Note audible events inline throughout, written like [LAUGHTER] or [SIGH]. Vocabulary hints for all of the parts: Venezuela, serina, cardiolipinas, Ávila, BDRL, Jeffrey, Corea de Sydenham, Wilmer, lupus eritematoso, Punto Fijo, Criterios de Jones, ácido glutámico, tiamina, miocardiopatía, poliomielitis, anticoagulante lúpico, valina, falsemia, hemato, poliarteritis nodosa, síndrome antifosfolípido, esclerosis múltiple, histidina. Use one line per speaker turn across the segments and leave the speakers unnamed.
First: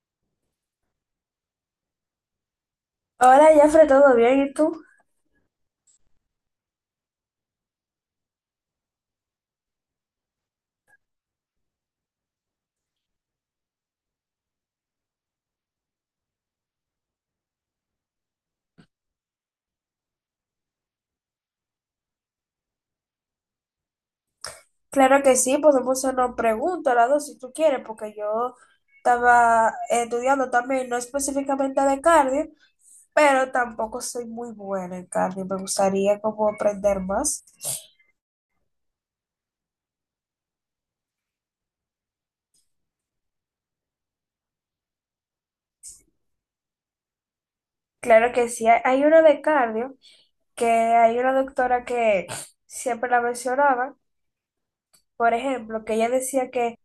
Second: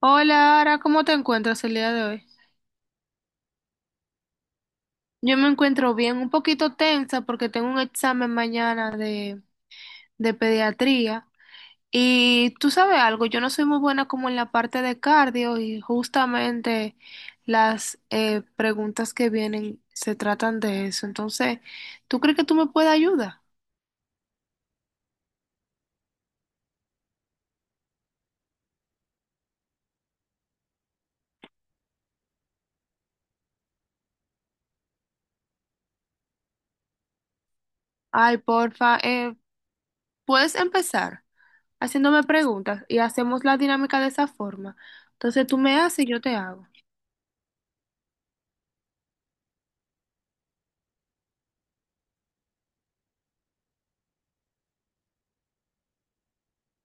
Hola, Ara, ¿cómo te encuentras el día de hoy?
Hola, Jeffrey, ¿todo bien? ¿Y tú?
Yo me encuentro bien, un poquito tensa porque tengo un examen mañana de pediatría. Y tú sabes algo, yo no soy muy buena como en la parte de cardio y justamente las preguntas que vienen se tratan de eso. Entonces, ¿tú crees que tú me puedes ayudar?
Claro que sí, podemos hacernos preguntas las dos si tú quieres, porque yo estaba estudiando también, no específicamente de cardio, pero tampoco soy muy buena en cardio. Me gustaría como aprender más.
Ay, porfa, puedes empezar haciéndome preguntas y hacemos la dinámica de esa forma. Entonces tú me haces y yo te hago.
Claro que sí, hay una de cardio, que hay una doctora que siempre la mencionaba, por ejemplo, que ella decía que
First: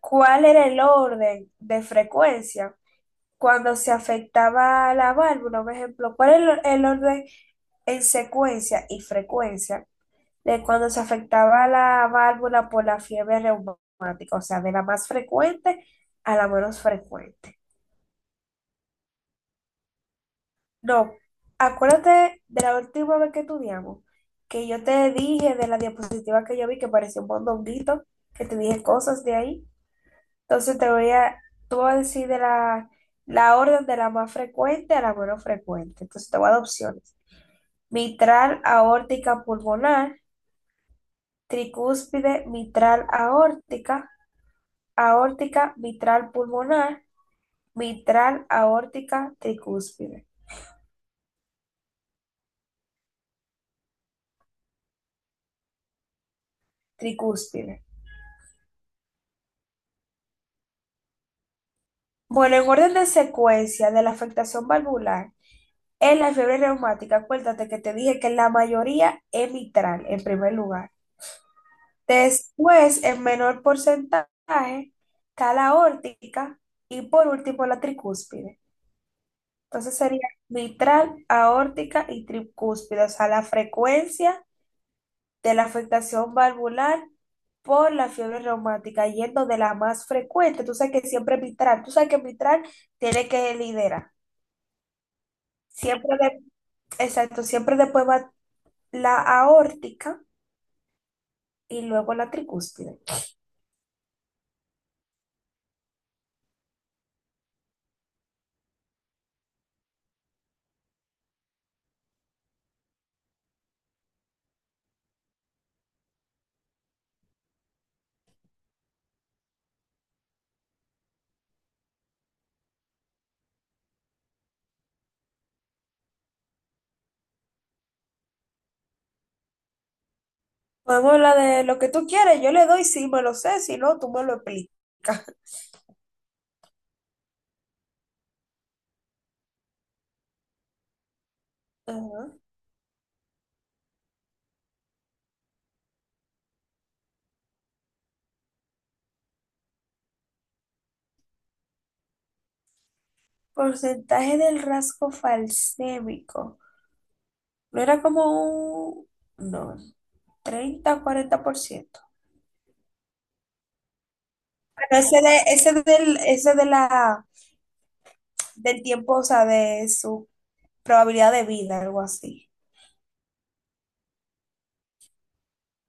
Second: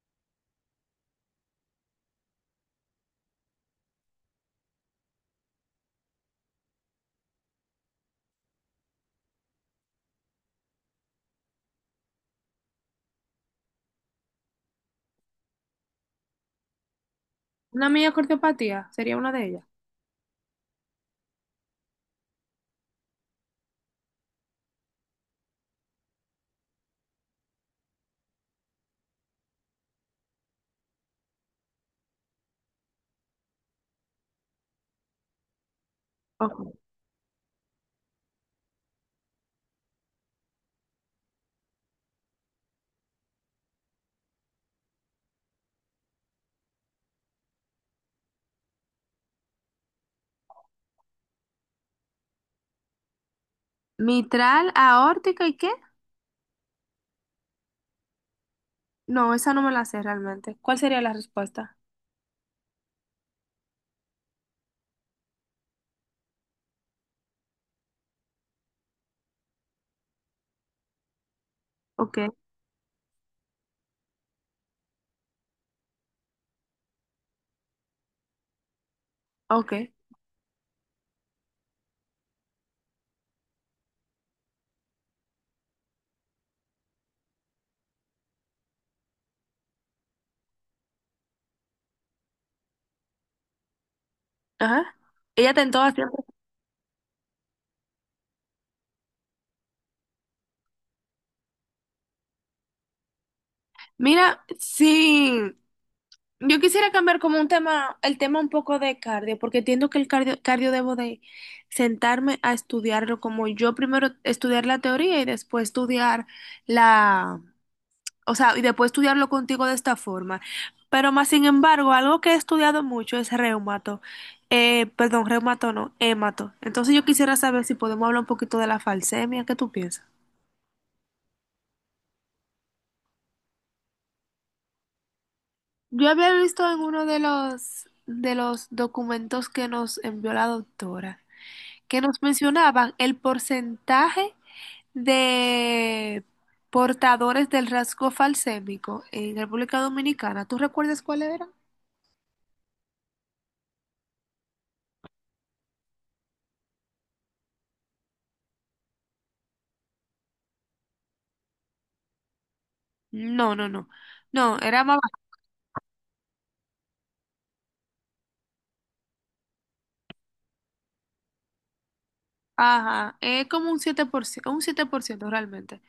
cuál era el orden de frecuencia cuando se afectaba la válvula, por ejemplo, cuál era el orden en secuencia y frecuencia de cuando se afectaba la válvula por la fiebre reumática, o sea, de la más frecuente a la menos frecuente.
Una miocardiopatía sería una de ellas.
No, acuérdate de la última vez que estudiamos, que yo te dije de la diapositiva que yo vi que parecía un mondonguito, que te dije cosas de ahí. Entonces tú vas a decir de la orden de la más frecuente a la menos frecuente. Entonces te voy a dar
Ojo.
opciones. Mitral, aórtica, pulmonar, tricúspide mitral aórtica, aórtica mitral pulmonar, mitral aórtica tricúspide,
Mitral, aórtica, ¿y qué?
tricúspide.
No, esa no me la sé realmente. ¿Cuál sería la respuesta?
Bueno, en orden de secuencia de la afectación valvular, en la fiebre reumática, acuérdate que te dije que la mayoría es mitral en primer lugar.
Ok,
Después, en menor porcentaje, está la aórtica y por último la tricúspide.
ok.
Entonces sería mitral, aórtica y tricúspide, o sea, la frecuencia de la afectación valvular por la fiebre reumática, yendo de la más frecuente. Tú sabes que siempre mitral, tú sabes que mitral tiene que liderar.
Ajá. Ella tentó
Siempre,
siempre.
exacto, siempre después va la aórtica y luego la tricúspide.
Mira, sí. Yo quisiera cambiar como un tema, el tema un poco de cardio, porque entiendo que el cardio debo de sentarme a estudiarlo, como yo primero estudiar la teoría y después estudiar la, o sea, y después estudiarlo contigo de esta forma. Pero más sin embargo, algo que he estudiado mucho es reumato. Perdón, reumato no, hemato. Entonces yo quisiera saber si podemos hablar un poquito de la falsemia, ¿qué tú piensas?
Podemos hablar de lo que tú quieres, yo le doy si me lo sé, si no, tú me lo explicas. [LAUGHS]
Yo había visto en uno de los documentos que nos envió la doctora, que nos
Ajá.
mencionaban el porcentaje de portadores del rasgo falsémico en República Dominicana. ¿Tú recuerdas cuál era?
Porcentaje del rasgo falsémico. No era como un... No, 40%.
No, no, no. No, era
Pero
más.
ese ese ese de del tiempo, o sea, de su probabilidad de vida, algo así.
Ajá, es como un 7%, un 7% realmente.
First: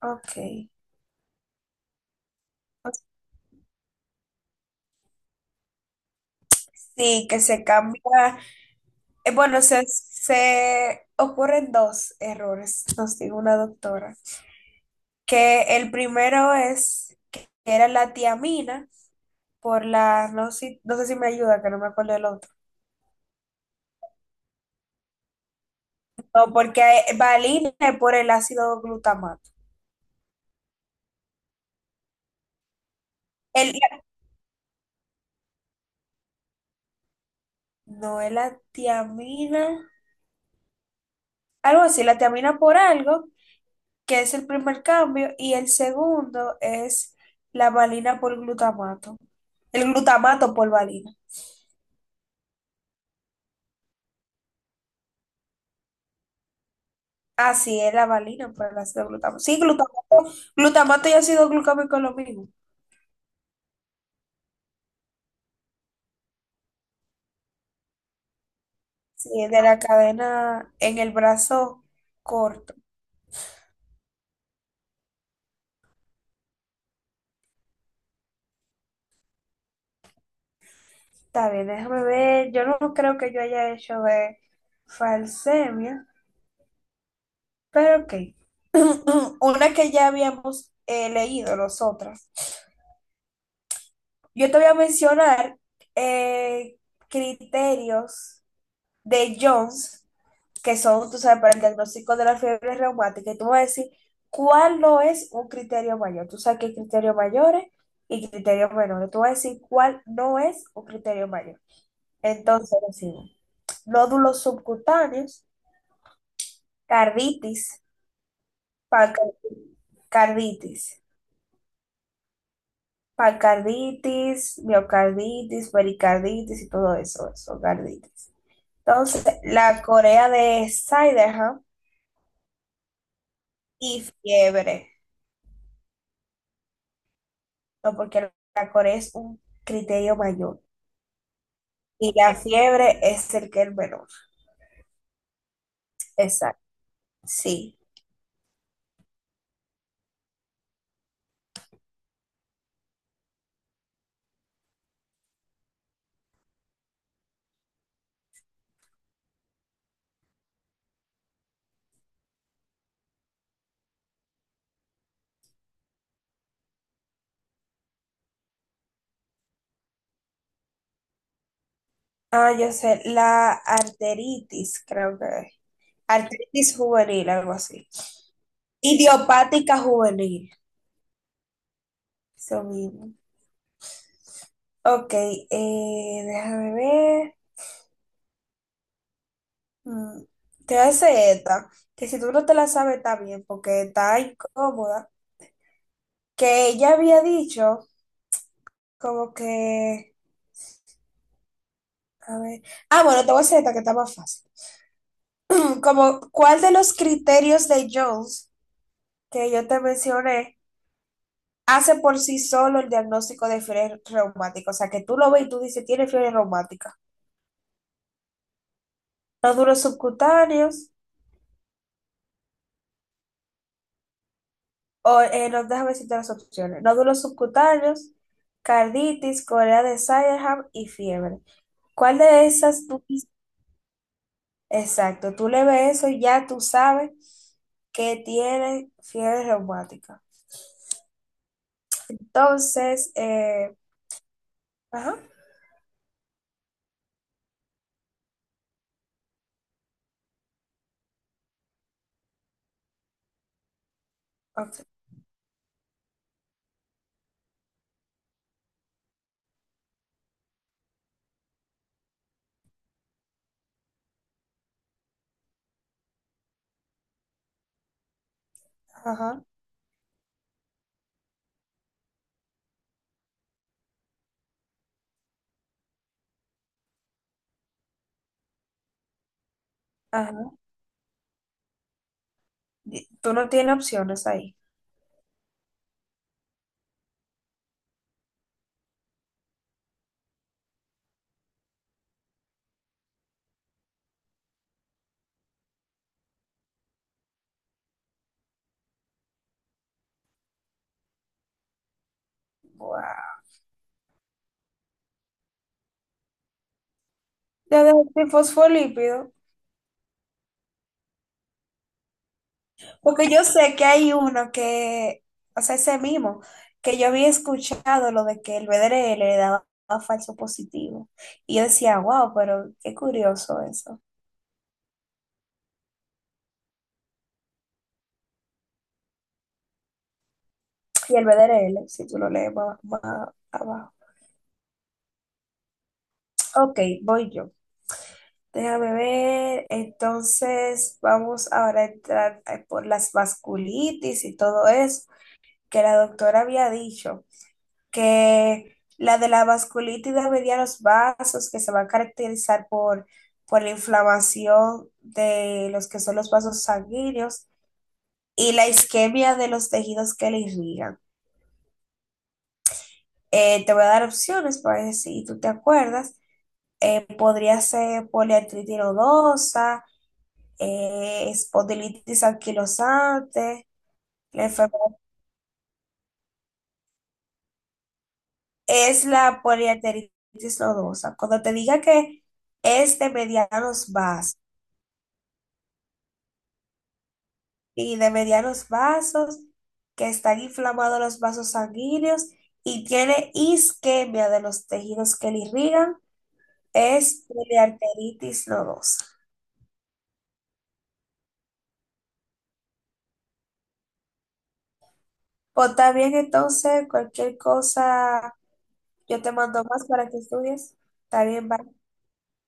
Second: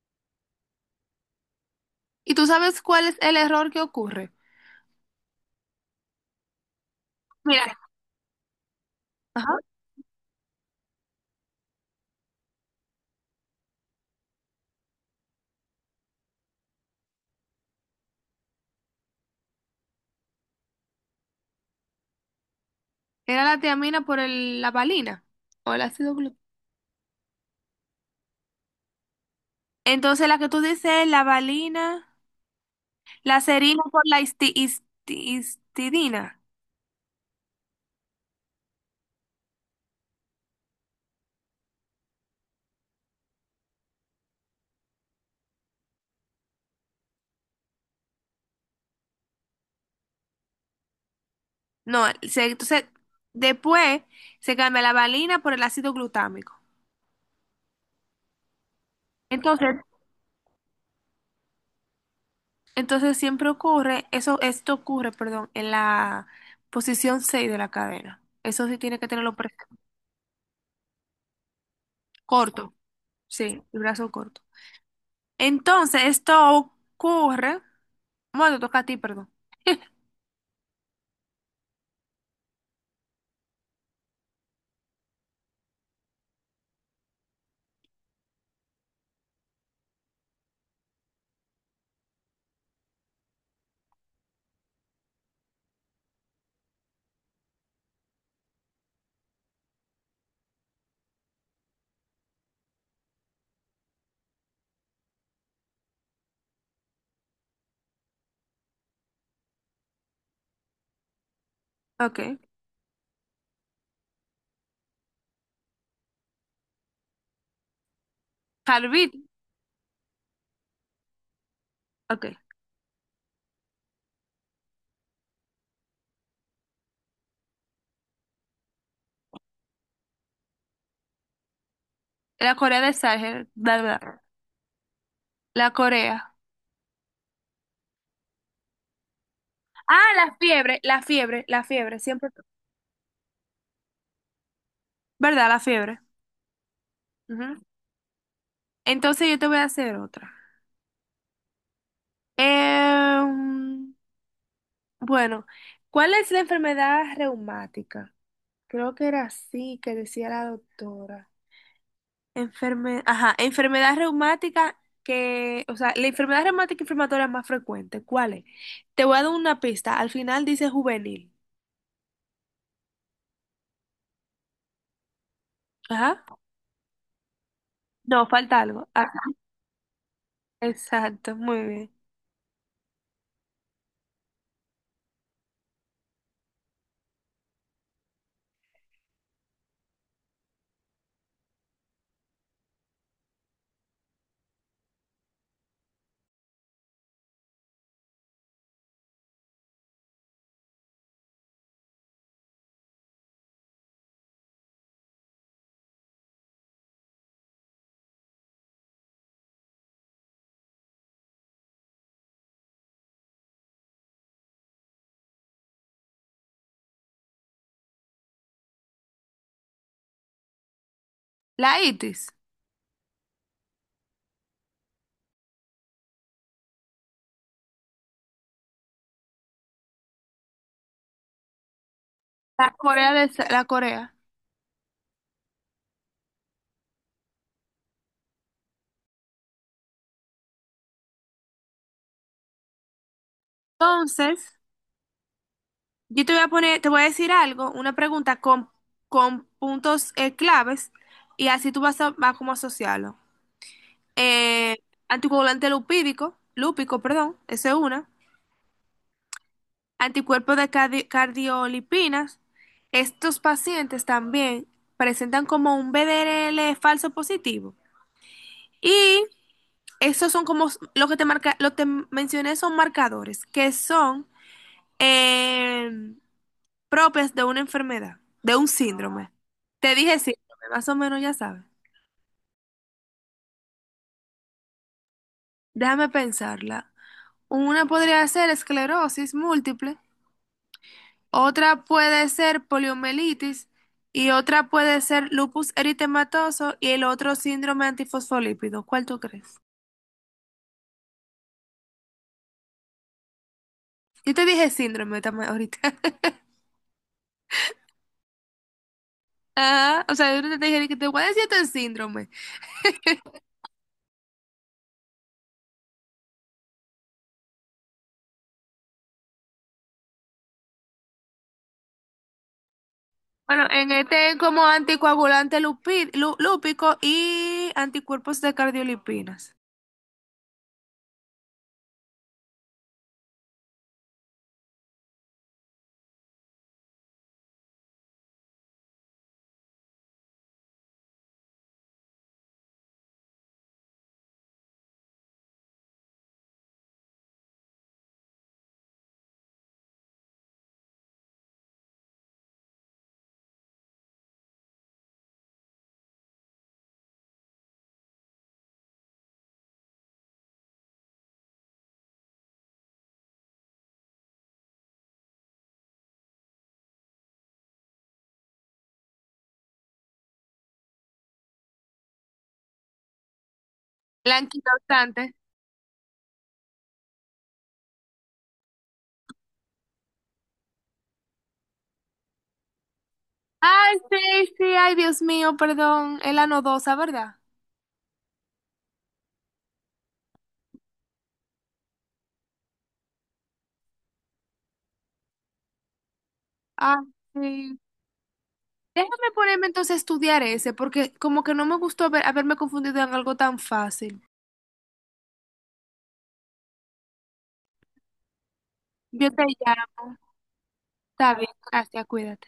Ok.
¿Y tú sabes cuál es el error que ocurre?
Sí, que se
Mira,
cambia.
ajá,
Se ocurren dos errores, nos dijo una doctora. Que el primero es que era la tiamina por la, no sé, no sé si me ayuda, que no me acuerdo el otro.
era la tiamina por el- la valina o el ácido glu-.
No, porque valina es por el ácido glutamato.
Entonces la que tú dices, la valina, la
El,
serina por la histi- histi- histidina.
no es la tiamina. Algo así, la tiamina por algo, que es el primer cambio, y el segundo es la valina por glutamato. El glutamato por valina.
No, se- entonces después se cambia la valina por el ácido glutámico.
Ah, sí, es la valina por el ácido glutamato. Sí,
Entonces,
glutamato, glutamato y ácido glucámico es lo mismo.
entonces siempre ocurre, eso, esto ocurre, perdón, en la posición 6 de la cadena. Eso sí tiene que
Sí,
tenerlo
es de
presente.
la cadena en el brazo corto.
Corto. Sí, el brazo corto. Entonces, esto ocurre. Bueno, te toca a ti, perdón. [LAUGHS]
Está bien, déjame ver. Yo no creo que yo haya hecho de falsemia, pero ok. [CLEARS THROAT] Una que ya habíamos leído, los otras. Yo te voy a mencionar eh, criterios de Jones, que son, tú sabes, para el diagnóstico de la fiebre reumática. Y tú me vas a decir cuál no es un criterio mayor. Tú sabes que hay criterios mayores y criterios menores. Tú vas a decir cuál no es un criterio mayor.
Ok.
Entonces, decimos, nódulos subcutáneos, carditis,
Harbit.
pancarditis, carditis,
Ok.
pancarditis, miocarditis, pericarditis y todo eso, eso, carditis. Entonces, la Corea de Siderham
La Corea del Sahel. Bla, bla,
y
bla.
fiebre,
La Corea.
no, porque la Corea es un
Ah,
criterio
la
mayor
fiebre, la fiebre, la fiebre.
y
Siempre.
la fiebre es el que es menor.
¿Verdad? La fiebre.
Exacto,
Ujú.
sí.
Entonces, yo te voy a hacer otra. Em, bueno, ¿cuál es la enfermedad reumática? Creo que era así que decía la doctora. Enferme- ajá, enfermedad reumática que, o sea, la enfermedad reumática inflamatoria más frecuente, ¿cuál es? Te voy a dar una pista, al final dice juvenil.
Ah, yo sé, la arteritis, creo que es.
Ajá.
Arteritis juvenil, algo así.
No, falta algo. Ah,
Idiopática juvenil,
exacto, muy bien.
eso mismo. Ok, déjame ver. Mm, te hace esta, que si tú no te la sabes está bien, porque está incómoda, que ella había dicho. Como que, a ver. Ah, bueno, te voy a hacer esta que está más fácil. [LAUGHS] [CLEARS THROAT] Como, ¿cuál de los criterios de Jones que yo te mencioné hace por sí solo el diagnóstico de fiebre reumática? O sea, que tú lo ves y tú dices, tiene fiebre reumática. Nódulos subcutáneos,
La itis,
o no, déjame decirte las opciones. Nódulos subcutáneos, carditis, corea de Sydenham y fiebre. ¿Cuál de
la
esas tú...
Corea
dices?
de la Corea.
Exacto, tú le ves eso y ya tú sabes que tiene fiebre reumática. Entonces,
Entonces,
ajá,
yo te voy a poner, te voy a decir algo, una pregunta con puntos claves y así tú vas a, vas como a asociarlo. Eh,
ok,
Anticoagulante lupídico, lúpico, perdón, esa es una. Anticuerpos de cardi- cardiolipinas. Estos pacientes también presentan como un BDRL falso positivo. Y
ajá,
esos son como s- lo que te marca, lo te mencioné son marcadores que son eh, propias de una enfermedad, de un síndrome. Te dije
ajá.
síndrome, más o menos ya sabes.
Tú no tienes opciones ahí.
Déjame pensarla. Una podría ser esclerosis múltiple. Otra puede ser poliomielitis y otra puede ser lupus eritematoso y el otro síndrome antifosfolípido. ¿Cuál tú crees?
Wow.
Yo te dije síndrome también ahorita. [LAUGHS]
Ya dejé sin fosfolípido.
Ah, o sea, yo no te dije que te voy a decir este síndrome.
Porque yo sé que hay uno que, o sea, ese mismo, que yo había escuchado lo de que el BDR le daba falso positivo. Y yo decía, wow, pero qué curioso
Bueno, en
eso.
este es como anticoagulante lupi- lu- lúpico y anticuerpos de cardiolipinas.
Y el BDRL si tú lo lees más abajo. Ok, voy yo. Déjame ver. Entonces, vamos ahora a entrar por las vasculitis y todo eso, que la doctora había dicho que la de la vasculitis de medianos vasos, que se va a caracterizar por la inflamación de los que son los vasos sanguíneos y la isquemia de los tejidos que le irrigan. Te voy a dar opciones para ver si tú te acuerdas. Podría ser poliartritis nodosa espondilitis anquilosante, la enfermedad
Blanquitaxante.
es la poliarteritis nodosa. Cuando te diga que es de medianos
Ay,
vasos
sí, sí, ay, Dios mío, perdón. Es la nodosa, ¿verdad?
y de medianos vasos, que están inflamados los vasos sanguíneos y tiene isquemia de los tejidos que le irrigan,
Ah,
es
sí.
poliarteritis nodosa.
Déjame ponerme entonces a estudiar ese, porque como que no me gustó haber- haberme confundido en algo tan fácil.
Pues está bien, entonces, cualquier cosa, yo
Yo
te
te
mando más para
llamo.
que estudies. Está
Está
bien,
bien,
bye.
gracias, cuídate.